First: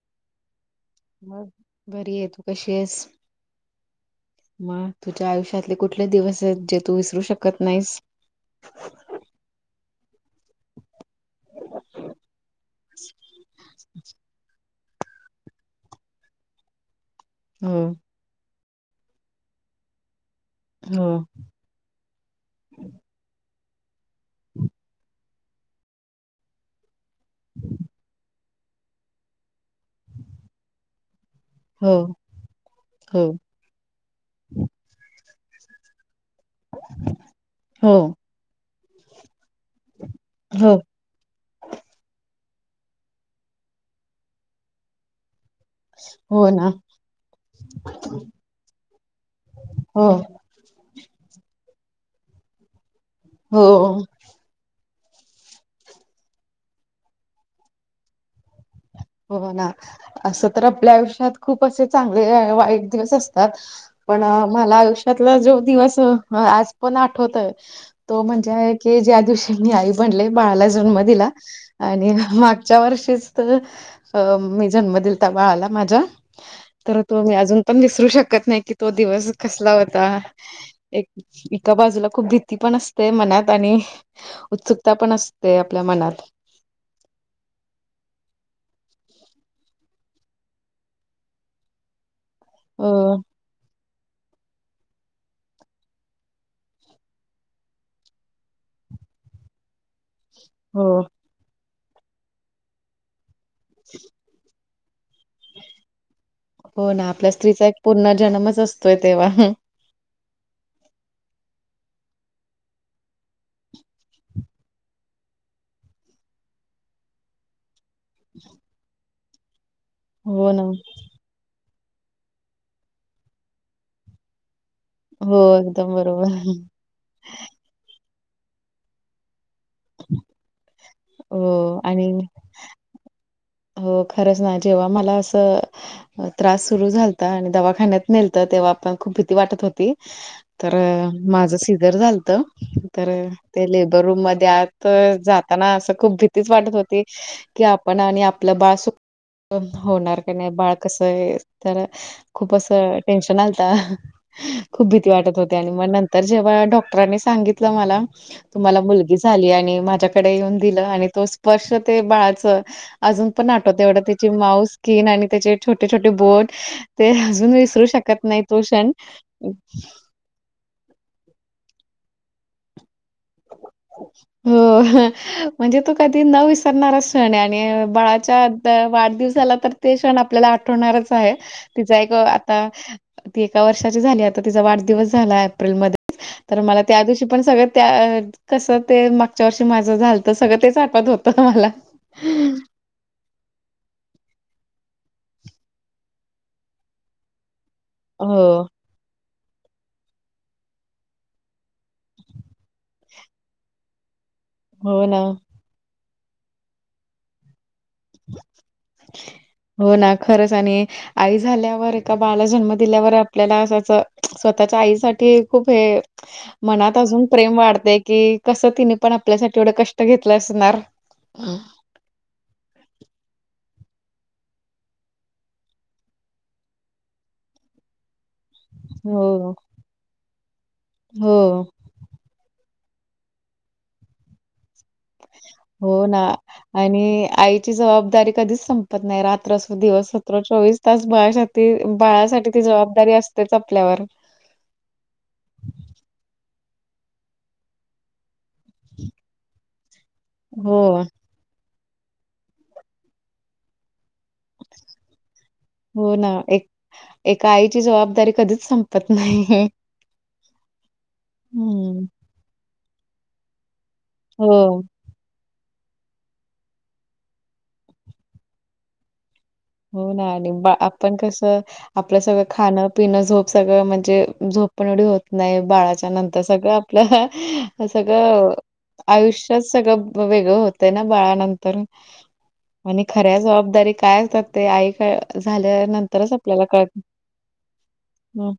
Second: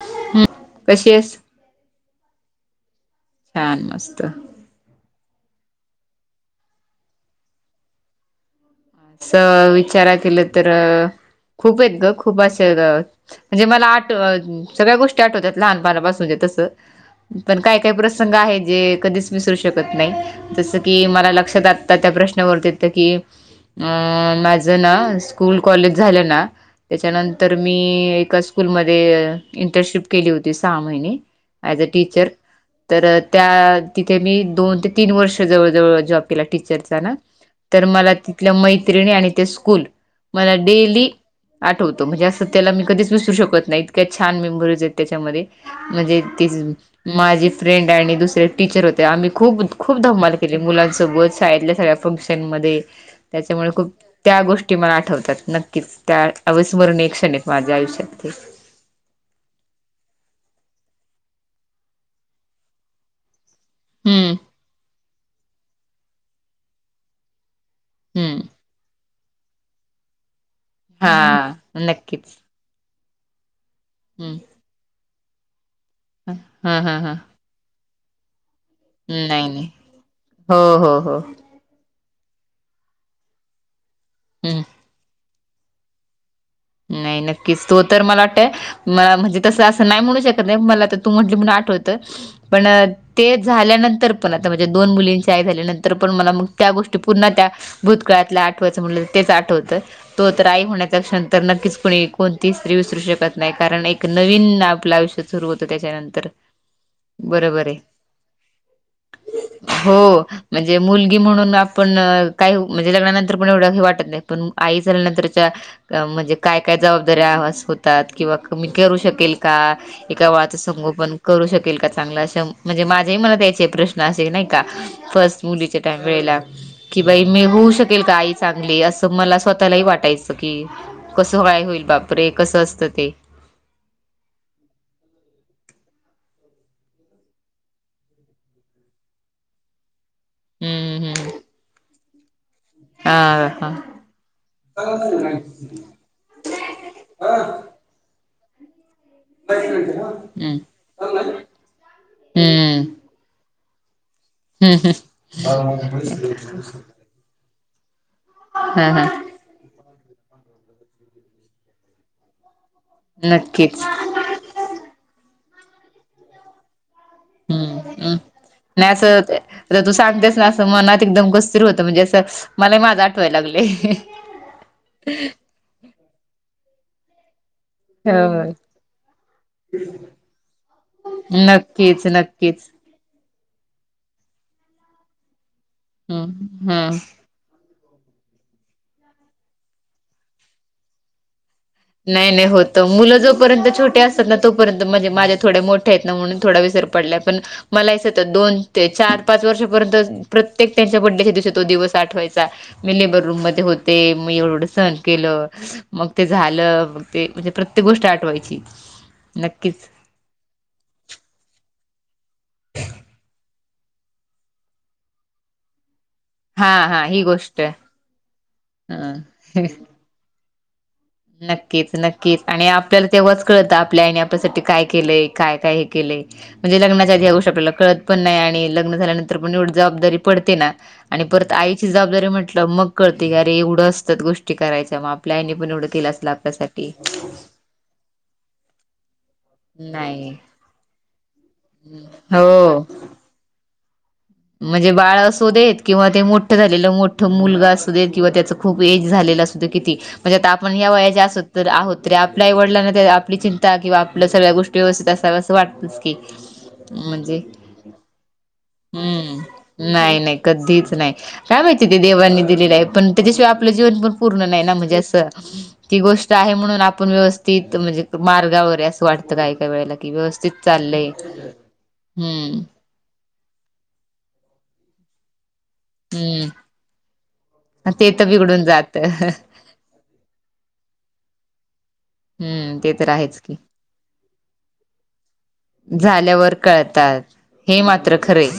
[unintelligible] हा मग बरी आहे. तू कशी आहेस? छान मस्त. मग तुझ्या आयुष्यातले कुठले दिवस आहेत जे तू विसरू शकत नाहीस? अस विचारात केलं तर खूप आहेत ग खूप असं म्हणजे मला आठ सगळ्या गोष्टी आठवत्याात लहान पणा पासून जे तस पण काय, हो, काय प्रश प्रसंग आहे जे कधीच विसरू शकत नाही जसकी हो, मला लक्षात त्या त्या प्रश्नावरते त कि अ माझना स्कूल कॉलेज झालना त्याच्यानंतर मी एका स्कूलमध्ये इंटरशिप केली होती सहा महिने ऍजअ हो, टीचर तर हो, त्या तिथे मी दोन ते तीन वर्ष जवळ जवळ जॉब केला टीचरचाना तर हो, मला तिथल्या मैत्रिणी आणि ते स्कूल मला हो, डेली आठवतो म्हणजे असं त्याला मी कधीच विसरू शकत नाही इतक्या छान मेंबरस आहेत त्याच्यामध्ये. म्हणजे हो तीच. ना, माझी फ्रेंड आणि दुसरे टीचर होते. आम्ही खूप खूप हो, धमाला केली. मुलांसोबत. शाळेतल्या सगळ्या फंक्शन मध्ये. त्याच्यामुळे खूप हो, त्या गोष्टी मला आठवतात. नक्कीच त्या अविस्मरणीय क्षण आहेत. माझ्या आयुष्यात ते. हो ना असं तर आपल्या आयुष्यात खूप असे, चांगले वाईट दिवस अस तात. पण हम्म मला आयुष्यातला जो दिवस. आज पण आठवतय तो हम्म म्हणजे की, ज्या दिवशी मी आई बनले. बाळाला जन्म दिला. हा आणि नक्कीच मागच्या वर्षीत हम्म मी जन्म दिला. बाळाला माझा. हा हा तर हा तो अजून पण विसरू शकत नाही. की तो दिवस नाही नाही कसला होता. हो हो एक हो एका बाजूला खूप भीती पण असते मनात. आणि हम्म उत्सुकता पण असते. आपल्या मनात. नाही नक्कीच. तो तर मला वाटतंय मला म्हणजे तसं असं नाही म्हणू शकत नाही. मला तर तू म्हटली म्हणून आठवत. पण अ, ते झाल्यानंतर. पण आता. माझ्या दोन मुलींची आई झाल्यानंतर पण. मला मग त्या. गोष्टी पुन्हा त्या भूतकाळातल्या आठवचं म्हणलं म. तेच आठवतं. तो तर, आई हो होण्याचा क्षण तर, नक्कीच कोणी कोणती स्त्री विसरू शकत नाही. कारण एक नवीन आपलं आयुष्यत सुरू होतं. त्याच्यानंतर. हो ना. आपल्या बरोबर स्त्रीचा एक आहे. पूर्ण जन्मच. असतोय तेव्हा. हो. म्हणजे मुलगी म्हणून आपण काही. म्हणजे लग्नानंतर पण एवढं वाटत नाही. पण आई झाल्या नतंर च्या, म्हणजे काय काय जबाबदारी्या होतात. किंवा क मी करू शकेल का? एका हो बाळाचं ना संगोपन करू शकेल का चांगलं? असं म्हणजे माझ्याही मणात यायचे प्रश्न असे. नाही का? हो फर्स्ट मुलीच्या एकदम त्या बरोबर वेळेला. कि बाई मी होऊ शकेल का आई चांगली. असं मला स्वतःलाही वाटायचं. की, कसं काय हो होईल. आणि बापरे कसं असतं ते. हो. खरंच ना. जेव्हा मला असं त्रास सुरू झालत. आणि दवाखान्यात नेलत. तेव्हा पण खूप भीती वाटत होती. तर, हम्म हम्म माझं सिझर झालत. तर, ते हा लेबर रूम मध्ये आत जाताना. असं खूप भत तीच वाटत होती. हा की, आपण आणि आपलं बाळ सुखकर हा होणार का नाही? बाळ कस आहे. तर खूप असं टेन्शन आलत. खूप भीती वाटत होते. आणि म नंतर जेव्हा डॉक्टरांनी सांगित तला मला. तुम्ही हा मुली झाली. आणि माझ्या कडे येऊन दिलं. आणि तो स्पर्श ते बाळाच अजून पण नक्कीच आठवत ऐवढ ते ती माऊस स्किन. आणि त्याचे छोटे छोटे बोट. ते. अजून विसरू हम्म शकत नाही. तो क्षण. सांगतेच न [unintelligible] मनात एकदम कस्तिर होत. म्हणजे असं. मलाही माझं आठवाय लागलय. हो. म्हणजे तो कधी न विसरणारा क्षणे. आणि होय बाळाच्या वाढदिवसाला तर, ते क्षण आपल्याला आठवणारच आहे. तिचं आहे नक्कीच ग. आता. नक्कीच ती एका वर्षाची झाली आता. तिचा वाढदिवस झाला एप्रिलमध्ये. तर हम्म मला हम्म त्या दिवशी पण सगळं त्या. कसं ते मागच्या वर्षी माझं झालत. सगळं तेच आठत होतं मला. नाही. नाही. होत त. मुलं जोपर्यंत छोटे असतात ना तोपर्यंत. म्हणजे माझ्या थोडे मोठ्या आहेत ना म्हणून थोडा विसर पडलाय. पण मला ते होते. दोन हो ते चार पाच वर्षापर्यंत. प्रत्येक त्यांच्या बड्डेच्या दिवसी. तो दिवस आठवायचा. मी लेबर रूम मध्ये होते. म एवढं एवढस सण हो ना. केलं मग ते झालं. मग ते. म्हणजे प्रत्येक गोष्ट आठ ठवायची. नक्कीच. हो ना खरंच. आणि आई झाल्यावर एका बाळाला जन्म दिल्यावर आपल्याला असाच स्वतःच्या आईसाठी खूप हे. हा मनात हा ही अजून प्रेम गोष्ट वाढतेय की कसं तिने पण आपल्यासाठी हा एवढं कष्ट घेतलं असणार. नक्कीच नक की आणि आपल्याला तेव्हाच कळतं आपल्या आईने आपल्यासाठी काय केलंय काय काय हे केलंय. म्हणजे लग्च्या आधी गोष्ट आपल्याला कळत पण नाही आणि ल लग्न झाल्यानंतर हो. एवढी जबाबदारी पडते ना परत हो. आई. ती जबाबदारी म्हटलं मग कळते क अरे एवढं असतात गोष्टी करायच्या मग आपल्या आईने पण एवढं. हो केलं ना असेल आपल्यासाठी. आणि आई. ती जबदारी कधीच संपत नाही रात्र दिवस नाही. चोवीस तास ब [unintelligible] ती बाळासाठी ती हो. जबाबदारी असतेच आपल्यावर. म्हणजे बाळ असू देत किंवा ते मोठं झालेलं मोठं मुलगा असू देत किंवा त्याच. खूप एज झालेलं असतं किती म्हणजे आता आपण ह्या हो. वया ज असोत. तर आहोत रे आपल्या आईवडलां आपली चिंता किंवा. आपल्या सगळ्या गोष्टी व्यवस्थित असाव असं वाटतच की म्हणजे. जबदारी कधीच सं हम्म नाही नाही कधीच नाही काय माहिती ते हं. देवांनी दिलेलं आहे पण. त्याच्याशिवाय आपलं जीवन पण पूर्ण नाही ना हो. म्हणजे असं. ती गोष्ट आहे म्हणून आपण व्यवस्थित म्हणजे मार्गावर असं वाटत. काय काय वेळ. हो ना आणि आपण कसं आपलं सगळं हम्म खाणं. पिणं झोप सगळं म्हणजे झोप पण एवढी होत नाही बाळाच्या नंतर हम्म सगळं आपलं. ह ते तर सगळं बिघडून जात आयुष्यात सगळं वेगळं होतंय ना बाळानंतर. हम्म ते आणि तर खऱ्या आहेच की जबाबदारी काय कर ते आई का. झाल्यावर कळतात हे मात्र खरे. हं.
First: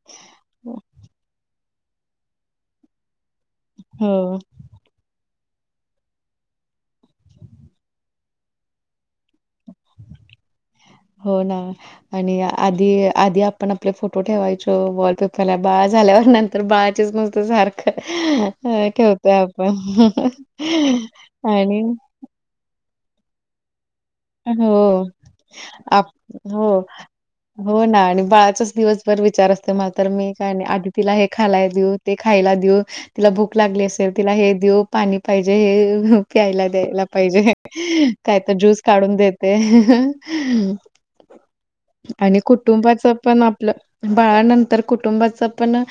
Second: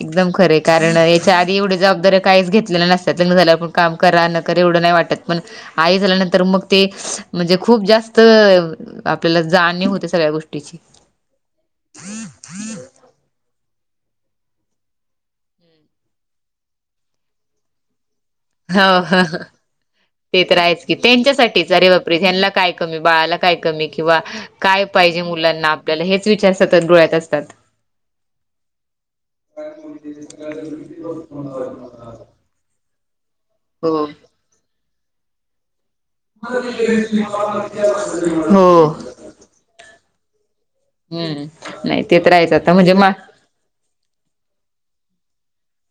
एकदम खरे कारण याच्या आधी एवढ्या जबाबदऱ्या काहीच घेतलेल्या नसतात लग्न झालेव. मग काम करा हो, न करा. एवढ नाही वाटत पण आई झाल्यानंतर मग ते म्हणजे खूप जास्त. आपल्याला जाणीव होते सगळ्या गोष्टीची. हो ना आणि आधी आधी आपण. आपले फोटो ठेवायच वॉलपेपरला बाळा झाल्यावर नंतर बाळाचेच मस्त सारखं. होय हो हो ठेवतोय आपण आणि. रिजन ला काय कमी बाळाला. काय कमी किंवा काय हो. पाहिजे मुलांना आपल्याला आप हेच विचार हो. सतत डोळ्यात असतात. हो ना आणि बाळाचाच दिवसभर विचार असते मला तर मी काय नाही आदितीला हे खालाय देऊ. ते खायला देऊ तिला भूक लागली हो असेल तिला हे देऊ पाणी पाहिजे हे हे हे. प्यायला द्यायला पाहिजे काय तर ज्यूस हो काढून देते. हम्म नाही ते तर आणि आहेच आता म्हणजे कुटुंबाच मा पण आपलं. बाळानंतर कुटुंबाचं पण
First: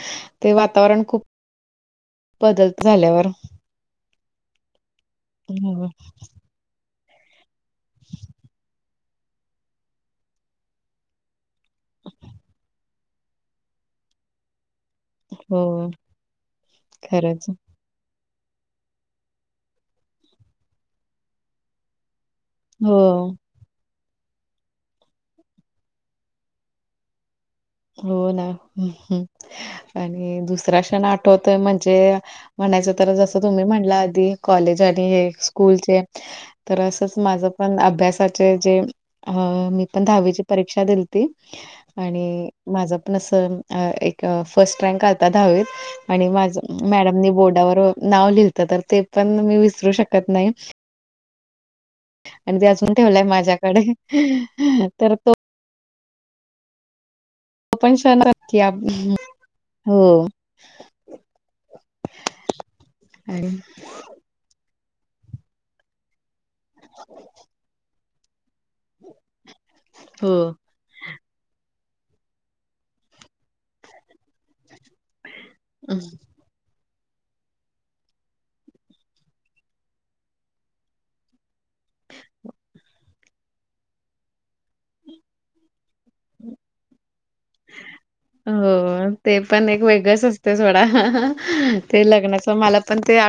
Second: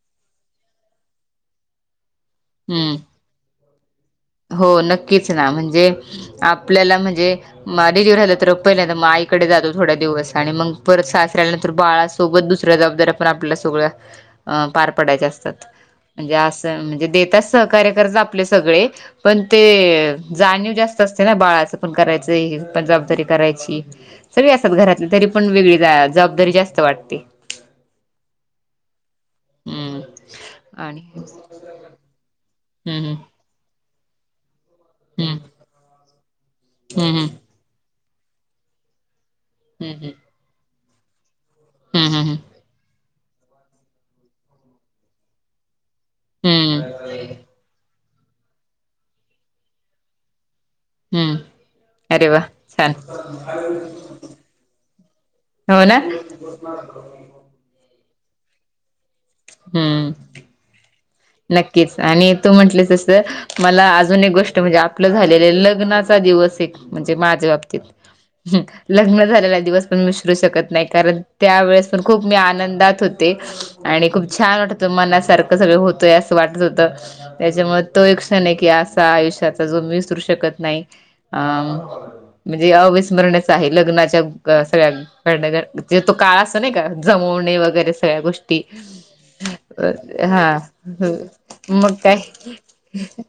ते वातावरण खूप. बदल हम्म झाल्यावर. हो नक्कीच ना म्हणजे हो, आपल्याला म्हणजे. मग आधीच येऊन राहिलं तर पहिल्यांदा आईकडे जातो थोड्या दिवस आणि मग परत सासऱल्यानंतर बाळाच. सोबत दुसऱ्या जबाबदाऱ्या पन आपल्या सगळ्या. [inaudible] अ पार पडायचे असतात हो. म्हणजे असं म्हणजे खरंच. देताच सहकार्य करत आपले सगळे. पण ते जाणीव जास्त असते ना बाळाच. पण करायचं पण हो, जबदारी करायची. सगळे असतात घरातले तरी पण वेगळी जबाबदारी जास्त वाटते. हो ना हम्म आणि दुसरा आणि क्षण आठवतोय म्हणजे. म्हणायचं तर हम्म जसं तुम्ही म्हणला आधी. कॉलेज आणि हे हम्म स्कूलचे तर असंच हम्म माझ पण अभ्यासाचे जे. अ मी हम्म पण हम्म दहावीची परीक्षा दिलती हम्म हम्म हम्म आणि? जप न सन, आ एक फर्स्ट रँक आल्ता दहावीत. आणि माझ हम्म हम्म मॅडमनी बोर्डावर नाव लिव्हत, तर ते पण मी विसरू शकत नाही. हूं! आणि ते अजून ठेवलंय माझ्याकडे तर तो. हो ना! [unintelligible] हो हूं नक्कीच आणि तू म्हंटलं तस आणि मला आज अजून एक गोष्ट म्हणजे, आपलं झालेले लग्नाचा दिवस एक म्हणजे, माझ्या बाबतीत. लग्न झालेला दिवस पण मिसरू हो. शकत नाही कारण? त्यावेेळेस पण खूप मी आनंदात होते, आणि खूप छान वाटत होत मनासारखं सगळं. तुया असं वाटत होत. त्याच्यामुळे तो एक क्षण हे कि असा आयुष्याचा, जो मी विसरू शकत नाही अं म्हणजे अविस्मरणच आहे लग्नाच्या क सगळ्या भडनगर ये तो काळ अस नही का जमून मि वैगेरे सगळ्या गोष्टी हो, ते पण एक वेगळंच असते हा! सोडा. ह मग काय?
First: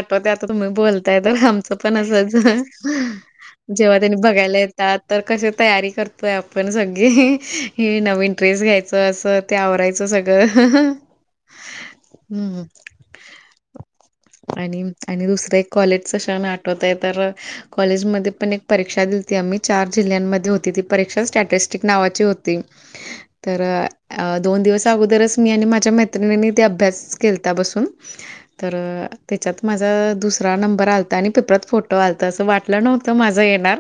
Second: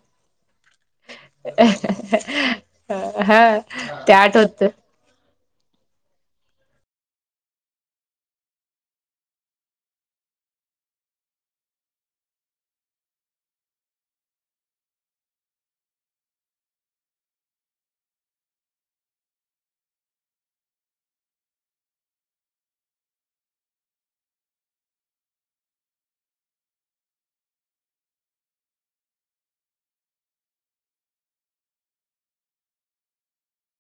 बघा आता तू मं बोल. तया तर आमचं पण असच, हा जेव्हा ते त्यांनी बघायला आठवत येतात तर कसे तयारी करतोय आपण, सगळे हे नवीन ड्रेस घ्याय च अस ते आवरायचं सगळं. आणि आणि दुसरं एक कॉलेजच क्षण आठवत आहे तर कॉलेजमध्ये पण एक परीक्षा दिलती आम्ही, चार जिल्ह्यांमध्ये होती ती परीक्षा, स्टॅटिस्टिक नावाची होती. तर अ दोन दिवस अगोदरच मी आणि माझ्या मैत्रिणीनी ते अभ्यास केलता बसून. तर त्याच्यात माझा दुसरा नंबर आलता, आणि पेपरात फोटो आलता, असं वाटलं नव्हतं माझं येणार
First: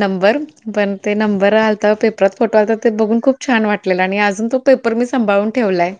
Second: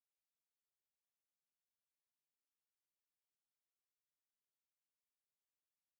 नंबर, पण ते नंबर आलता पेपरात फोटो आलता, ते बघून खूप छान वाटलेल, आणि अजून तो पेपर मी संभाळून ठेवलाय.